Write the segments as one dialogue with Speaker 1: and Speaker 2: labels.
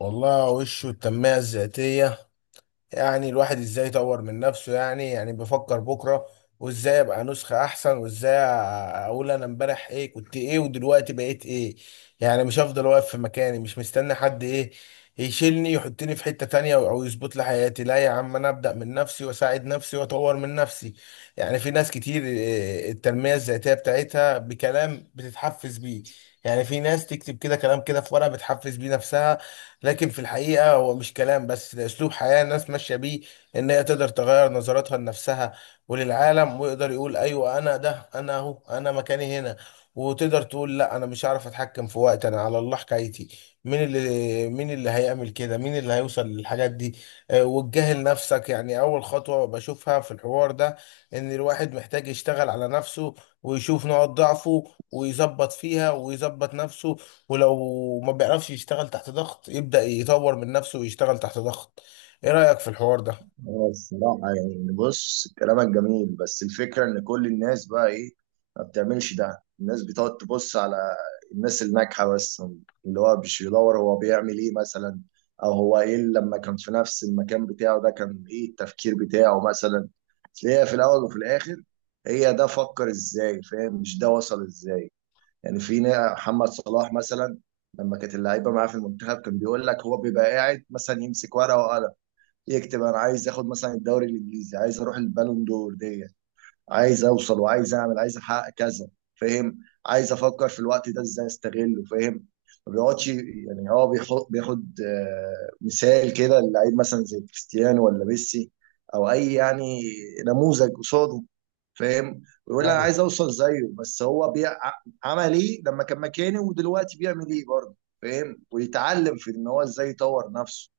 Speaker 1: والله وشه التنمية الذاتية. يعني الواحد ازاي يطور من نفسه، يعني بفكر بكرة وازاي ابقى نسخة احسن، وازاي اقول انا امبارح ايه كنت ايه ودلوقتي بقيت ايه. يعني مش هفضل واقف في مكاني مش مستني حد ايه يشيلني يحطني في حتة تانية او يظبط لي حياتي. لا يا عم، انا ابدأ من نفسي واساعد نفسي واطور من نفسي. يعني في ناس كتير إيه، التنمية الذاتية بتاعتها بكلام بتتحفز بيه. يعني في ناس تكتب كده كلام كده في ورقة بتحفز بيه نفسها. لكن في الحقيقة هو مش كلام بس، ده أسلوب حياة الناس ماشية بيه. إن هي تقدر تغير نظرتها لنفسها وللعالم، ويقدر يقول أيوة أنا ده، أنا أهو، أنا مكاني هنا. وتقدر تقول لا، أنا مش عارف أتحكم في وقت، أنا على الله حكايتي. مين اللي هيعمل كده، مين اللي هيوصل للحاجات دي؟ وتجاهل نفسك يعني أول خطوة بشوفها في الحوار ده. إن الواحد محتاج يشتغل على نفسه ويشوف نقاط ضعفه ويظبط فيها ويظبط نفسه. ولو ما بيعرفش يشتغل تحت ضغط يبدأ يطور من نفسه ويشتغل تحت ضغط. ايه رأيك في الحوار ده؟
Speaker 2: هو الصراحة يعني، بص، كلامك جميل، بس الفكرة إن كل الناس بقى إيه، ما بتعملش ده. الناس بتقعد تبص على الناس الناجحة بس، اللي هو مش بيدور هو بيعمل إيه مثلا، أو هو إيه اللي لما كان في نفس المكان بتاعه ده كان إيه التفكير بتاعه مثلا. أصل هي في الأول وفي الآخر، هي ده فكر إزاي، فاهم؟ مش ده وصل إزاي. يعني محمد صلاح مثلا، لما كانت اللعيبة معاه في المنتخب، كان بيقول لك هو بيبقى قاعد مثلا يمسك ورقة وقلم، يكتب انا عايز اخد مثلا الدوري الانجليزي، عايز اروح البالون دور دي، عايز اوصل، وعايز اعمل، عايز احقق كذا، فاهم؟ عايز افكر في الوقت ده ازاي استغله، فاهم؟ ما بيقعدش. يعني هو بيحط، بياخد مثال كده للعيب مثلا زي كريستيانو ولا ميسي، او اي يعني نموذج قصاده. فاهم؟ ويقول انا
Speaker 1: ايوه.
Speaker 2: عايز اوصل زيه، بس هو عمل ايه لما كان مكاني، ودلوقتي بيعمل ايه برضه. فاهم؟ ويتعلم في ان هو ازاي يطور نفسه.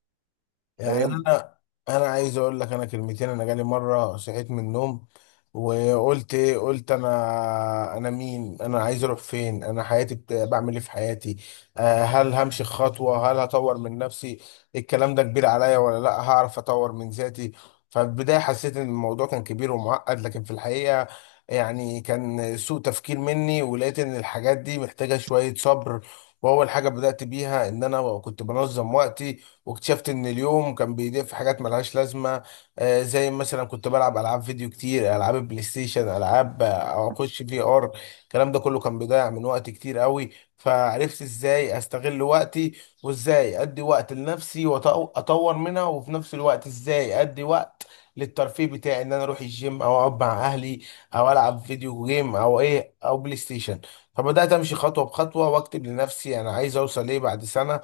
Speaker 1: يعني
Speaker 2: فاهم؟
Speaker 1: انا عايز اقول لك انا كلمتين. انا جالي مره صحيت من النوم وقلت ايه؟ قلت انا مين؟ انا عايز اروح فين؟ انا حياتي بعمل ايه في حياتي؟ هل همشي خطوه؟ هل هطور من نفسي؟ الكلام ده كبير عليا ولا لا هعرف اطور من ذاتي؟ ففي البدايه حسيت ان الموضوع كان كبير ومعقد، لكن في الحقيقه يعني كان سوء تفكير مني، ولقيت ان الحاجات دي محتاجه شويه صبر. واول حاجه بدات بيها ان انا كنت بنظم وقتي، واكتشفت ان اليوم كان بيضيع في حاجات ملهاش لازمه. زي مثلا كنت بلعب العاب فيديو كتير، العاب بلاي ستيشن، العاب او اخش في ار. الكلام ده كله كان بيضيع من وقت كتير قوي. فعرفت ازاي استغل وقتي، وازاي ادي وقت لنفسي واطور منها، وفي نفس الوقت ازاي ادي وقت للترفيه بتاعي، ان انا اروح الجيم او اقعد مع اهلي او العب فيديو جيم او ايه او بلاي ستيشن. فبدات امشي خطوه بخطوه واكتب لنفسي انا عايز اوصل ايه بعد سنه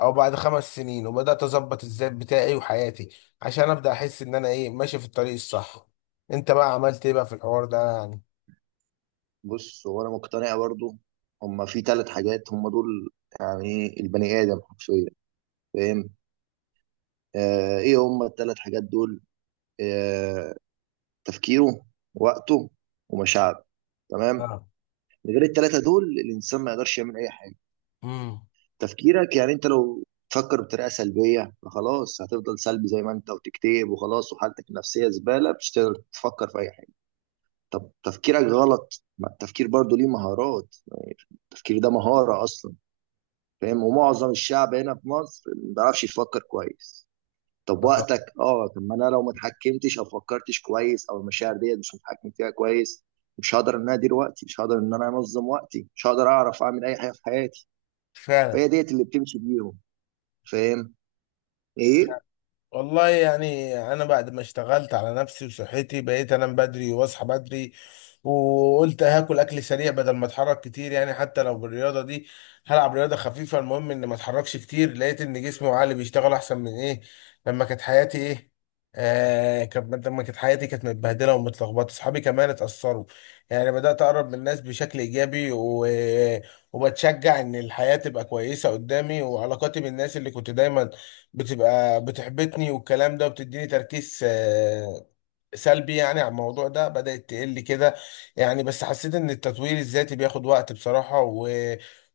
Speaker 1: او بعد خمس سنين، وبدات اظبط الذات بتاعي وحياتي عشان ابدا احس ان انا ايه ماشي في الطريق الصح. انت بقى عملت ايه بقى في الحوار ده يعني؟
Speaker 2: بص، هو انا مقتنع برضو، هما في ثلاث حاجات هما دول يعني إيه البني ادم حرفيا. فاهم؟ آه، ايه هما الثلاث حاجات دول؟ آه تفكيره، وقته، ومشاعره. تمام.
Speaker 1: اه.
Speaker 2: من غير الثلاثه دول الانسان ما يقدرش يعمل اي حاجه.
Speaker 1: امم.
Speaker 2: تفكيرك، يعني انت لو تفكر بطريقه سلبيه فخلاص، هتفضل سلبي زي ما انت، وتكتئب، وخلاص وحالتك النفسيه زباله، مش هتقدر تفكر في اي حاجه. طب تفكيرك غلط، ما التفكير برضو ليه مهارات، التفكير ده مهاره اصلا. فاهم؟ ومعظم الشعب هنا في مصر ما بيعرفش يفكر كويس. طب وقتك، طب ما انا لو ما اتحكمتش او فكرتش كويس، او المشاعر ديت مش متحكم فيها كويس، مش هقدر ان انا ادير وقتي، مش هقدر ان انا انظم وقتي، مش هقدر اعرف اعمل اي حاجه في حياتي.
Speaker 1: فعلا.
Speaker 2: فهي ديت اللي بتمشي بيهم. فاهم؟ ايه.
Speaker 1: والله يعني انا بعد ما اشتغلت على نفسي وصحتي، بقيت انام بدري واصحى بدري. وقلت هاكل اكل سريع بدل ما اتحرك كتير، يعني حتى لو بالرياضه دي هلعب رياضه خفيفه، المهم اني ما اتحركش كتير. لقيت ان جسمي وعقلي بيشتغل احسن من ايه لما كانت حياتي ايه. آه كانت لما كانت حياتي كانت متبهدله ومتلخبطه، اصحابي كمان اتاثروا. يعني بدات اقرب من الناس بشكل ايجابي، وبتشجع ان الحياه تبقى كويسه قدامي. وعلاقاتي بالناس اللي كنت دايما بتبقى بتحبطني والكلام ده، وبتديني تركيز سلبي، يعني على الموضوع ده بدأت تقل كده. يعني بس حسيت ان التطوير الذاتي بياخد وقت بصراحة،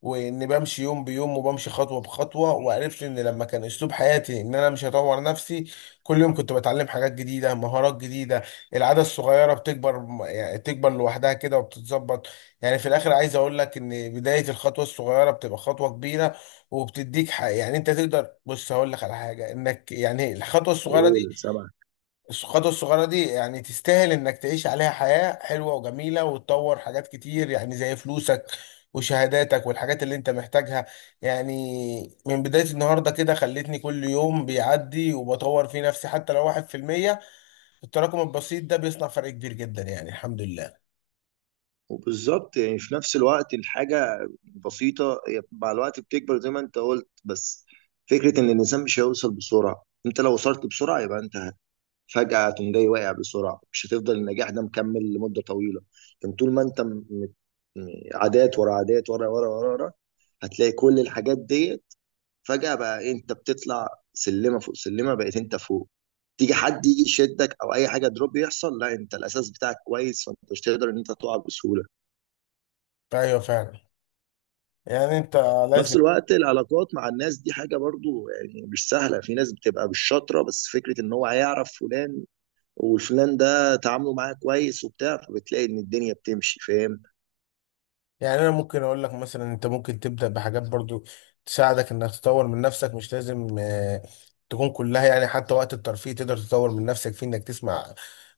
Speaker 1: وان بمشي يوم بيوم وبمشي خطوة بخطوة. وعرفت ان لما كان اسلوب حياتي ان انا مش هطور نفسي، كل يوم كنت بتعلم حاجات جديدة، مهارات جديدة. العادة الصغيرة بتكبر، يعني تكبر لوحدها كده وبتتظبط. يعني في الاخر عايز اقول لك ان بداية الخطوة الصغيرة بتبقى خطوة كبيرة. وبتديك حق، يعني انت تقدر. بص هقول لك على حاجة، انك يعني الخطوة الصغيرة
Speaker 2: قول، سامع.
Speaker 1: الخطوة الصغيرة دي يعني تستاهل انك تعيش عليها حياة حلوة وجميلة وتطور حاجات كتير، يعني زي فلوسك وشهاداتك والحاجات اللي انت محتاجها. يعني من بداية النهاردة كده، خلتني كل يوم بيعدي وبطور في نفسي حتى لو 1%. التراكم البسيط ده بيصنع فرق كبير جدا، يعني الحمد لله.
Speaker 2: وبالظبط، يعني في نفس الوقت الحاجه بسيطه هي مع الوقت بتكبر زي ما انت قلت، بس فكره ان الانسان مش هيوصل بسرعه، انت لو وصلت بسرعه يبقى انت فجأة تقوم جاي واقع بسرعة، مش هتفضل النجاح ده مكمل لمدة طويلة. لكن طول ما انت عادات ورا عادات ورا ورا ورا ورا، هتلاقي كل الحاجات ديت فجأة بقى إيه، انت بتطلع سلمة فوق سلمة، بقيت انت فوق. تيجي حد يجي يشدك او اي حاجة دروب يحصل، لا، انت الاساس بتاعك كويس، فانت مش تقدر ان انت تقع بسهولة.
Speaker 1: ايوه فعلا. يعني انت
Speaker 2: نفس
Speaker 1: لازم.
Speaker 2: الوقت العلاقات مع الناس دي حاجة برضو يعني مش سهلة، في ناس بتبقى بالشطرة، بس فكرة ان هو هيعرف فلان وفلان ده تعامله معاه كويس وبتاع، فبتلاقي ان الدنيا بتمشي. فاهم؟
Speaker 1: يعني انا ممكن اقول لك مثلا انت ممكن تبدا بحاجات برضو تساعدك انك تطور من نفسك، مش لازم تكون كلها. يعني حتى وقت الترفيه تقدر تطور من نفسك فيه، انك تسمع،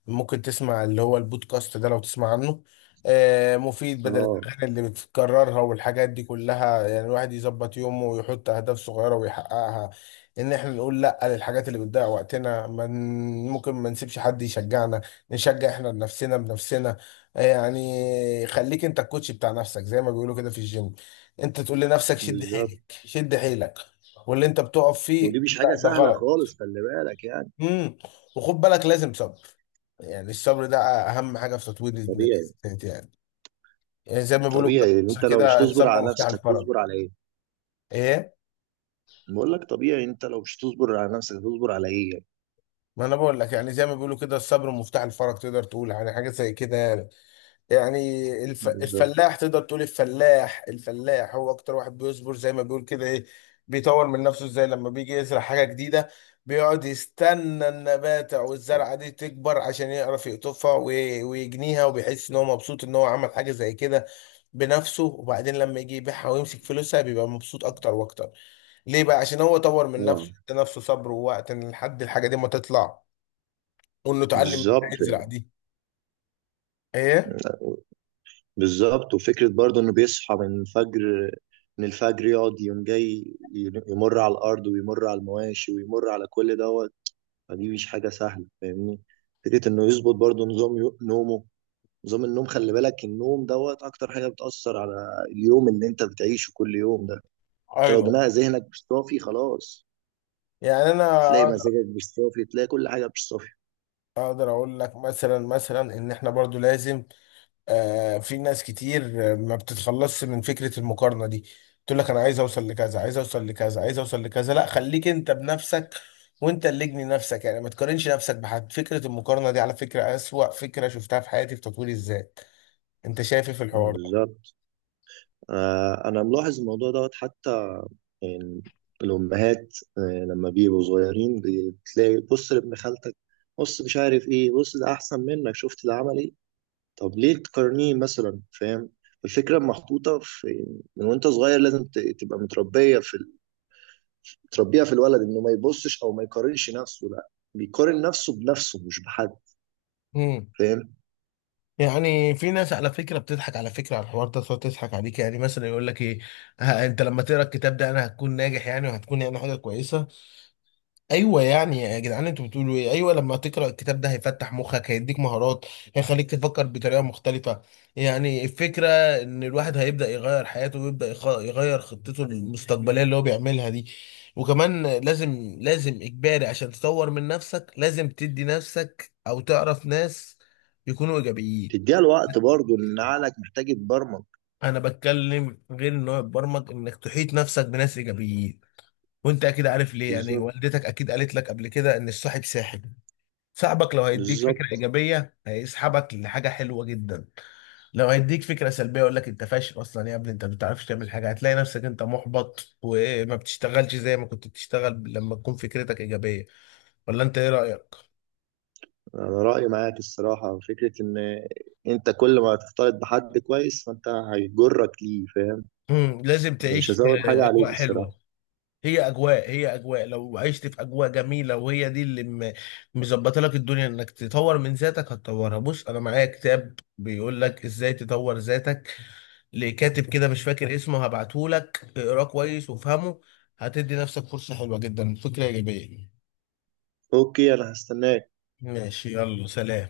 Speaker 1: ممكن تسمع اللي هو البودكاست ده لو تسمع عنه، مفيد بدل
Speaker 2: اه.
Speaker 1: الاغاني اللي بتكررها والحاجات دي كلها. يعني الواحد يظبط يومه ويحط اهداف صغيره ويحققها. ان احنا نقول لا للحاجات اللي بتضيع وقتنا. ممكن ما نسيبش حد يشجعنا، نشجع احنا بنفسنا بنفسنا. يعني خليك انت الكوتش بتاع نفسك، زي ما بيقولوا كده في الجيم، انت تقول لنفسك شد
Speaker 2: بالظبط.
Speaker 1: حيلك، شد حيلك. واللي انت بتقف فيه
Speaker 2: ودي مش حاجة
Speaker 1: لا ده
Speaker 2: سهلة
Speaker 1: غلط.
Speaker 2: خالص، خلي بالك يعني.
Speaker 1: امم. وخد بالك لازم صبر. يعني الصبر ده اهم حاجه في تطوير الذات.
Speaker 2: طبيعي.
Speaker 1: يعني. يعني زي ما بيقولوا كده في
Speaker 2: طبيعي،
Speaker 1: مصر
Speaker 2: انت لو مش
Speaker 1: كده،
Speaker 2: تصبر
Speaker 1: الصبر
Speaker 2: على
Speaker 1: مفتاح
Speaker 2: نفسك
Speaker 1: الفرج.
Speaker 2: تصبر على ايه.
Speaker 1: ايه.
Speaker 2: بقول لك، طبيعي، انت لو مش تصبر على نفسك تصبر على ايه يعني.
Speaker 1: ما انا بقول لك، يعني زي ما بيقولوا كده الصبر مفتاح الفرج، تقدر تقول يعني حاجه زي كده يعني. يعني
Speaker 2: بالظبط.
Speaker 1: الفلاح، تقدر تقول الفلاح، الفلاح هو اكتر واحد بيصبر زي ما بيقول كده. ايه؟ بيطور من نفسه ازاي لما بيجي يزرع حاجة جديدة؟ بيقعد يستنى النبات او الزرعة دي تكبر عشان يعرف يقطفها ويجنيها، وبيحس ان هو مبسوط ان هو عمل حاجة زي كده بنفسه. وبعدين لما يجي يبيعها ويمسك فلوسها بيبقى مبسوط اكتر واكتر. ليه بقى؟ عشان هو طور من نفسه،
Speaker 2: طبعا.
Speaker 1: ادى نفسه صبر ووقت إن لحد الحاجة دي ما تطلع، وانه اتعلم ازاي
Speaker 2: بالظبط.
Speaker 1: يزرع دي. ايه.
Speaker 2: بالظبط، وفكرة برضه انه بيصحى من الفجر، من الفجر يقعد يوم جاي، يمر على الارض، ويمر على المواشي، ويمر على كل ده، فدي مش حاجة سهلة، فاهمني؟ فكرة إنه يظبط برضه نظام نومه، نظام النوم، خلي بالك، النوم دوت أكتر حاجة بتأثر على اليوم اللي أنت بتعيشه كل يوم ده. أنت لو
Speaker 1: ايوه
Speaker 2: دماغ ذهنك مش صافي خلاص،
Speaker 1: يعني انا
Speaker 2: تلاقي مزاجك مش صافي، تلاقي كل حاجة مش صافي.
Speaker 1: اقدر اقول لك مثلا ان احنا برضو لازم. في ناس كتير ما بتتخلصش من فكرة المقارنة دي. تقول لك انا عايز اوصل لكذا، عايز اوصل لكذا، عايز اوصل لكذا. لا، خليك انت بنفسك، وانت اللي اجني نفسك، يعني ما تقارنش نفسك بحد. فكرة المقارنة دي على فكرة اسوأ فكرة شفتها في حياتي في تطوير الذات. انت شايف إيه في الحوار ده؟
Speaker 2: بالظبط. آه، أنا ملاحظ الموضوع دوت حتى، يعني الأمهات لما بيبقوا صغيرين، بتلاقي، بص لابن خالتك، بص مش عارف إيه، بص ده أحسن منك، شفت ده عمل إيه، طب ليه تقارنيه مثلا، فاهم؟ الفكرة محطوطة في، من وانت صغير لازم تبقى متربية تربيها في الولد انه ما يبصش او ما يقارنش نفسه، لا بيقارن نفسه بنفسه مش بحد.
Speaker 1: امم.
Speaker 2: فاهم؟
Speaker 1: يعني في ناس على فكره بتضحك على فكره على الحوار ده، تقعد تضحك عليك، يعني مثلا يقول لك ايه؟ ها، انت لما تقرا الكتاب ده انا هتكون ناجح يعني وهتكون يعني حاجه كويسه؟ ايوه يعني يا جدعان انتوا بتقولوا ايه؟ ايوه، لما تقرا الكتاب ده هيفتح مخك، هيديك مهارات، هيخليك تفكر بطريقه مختلفه. يعني الفكره ان الواحد هيبدا يغير حياته، ويبدا يغير خطته المستقبليه اللي هو بيعملها دي. وكمان لازم، لازم اجباري عشان تطور من نفسك لازم تدي نفسك او تعرف ناس يكونوا ايجابيين.
Speaker 2: تديها الوقت برضه، ان عقلك محتاج يتبرمج.
Speaker 1: انا بتكلم غير ان هو يتبرمج، انك تحيط نفسك بناس ايجابيين. وانت اكيد عارف ليه، يعني
Speaker 2: بالظبط.
Speaker 1: والدتك اكيد قالت لك قبل كده ان الصاحب ساحب. صاحبك لو هيديك فكرة
Speaker 2: بالظبط.
Speaker 1: إيجابية هيسحبك لحاجة حلوة جدا. لو هيديك فكرة سلبية يقول لك أنت فاشل أصلا يا ابني، أنت ما بتعرفش تعمل حاجة، هتلاقي نفسك أنت محبط وما بتشتغلش زي ما كنت بتشتغل لما تكون فكرتك إيجابية. ولا أنت إيه رأيك؟
Speaker 2: انا رأيي معاك الصراحة، فكرة ان انت كل ما تختلط بحد كويس فانت هيجرك ليه. فاهم؟
Speaker 1: مم. لازم
Speaker 2: يعني مش
Speaker 1: تعيش في
Speaker 2: هزود حاجة عليك
Speaker 1: أجواء
Speaker 2: الصراحة.
Speaker 1: حلوة. هي أجواء لو عشت في أجواء جميلة وهي دي اللي مظبطة لك الدنيا إنك تطور من ذاتك هتطورها. بص أنا معايا كتاب بيقول لك إزاي تطور ذاتك لكاتب كده مش فاكر اسمه، هبعتهولك اقراه كويس وافهمه، هتدي نفسك فرصة حلوة جدا فكرة إيجابية.
Speaker 2: اوكي، انا هستناك.
Speaker 1: ماشي، يلا سلام.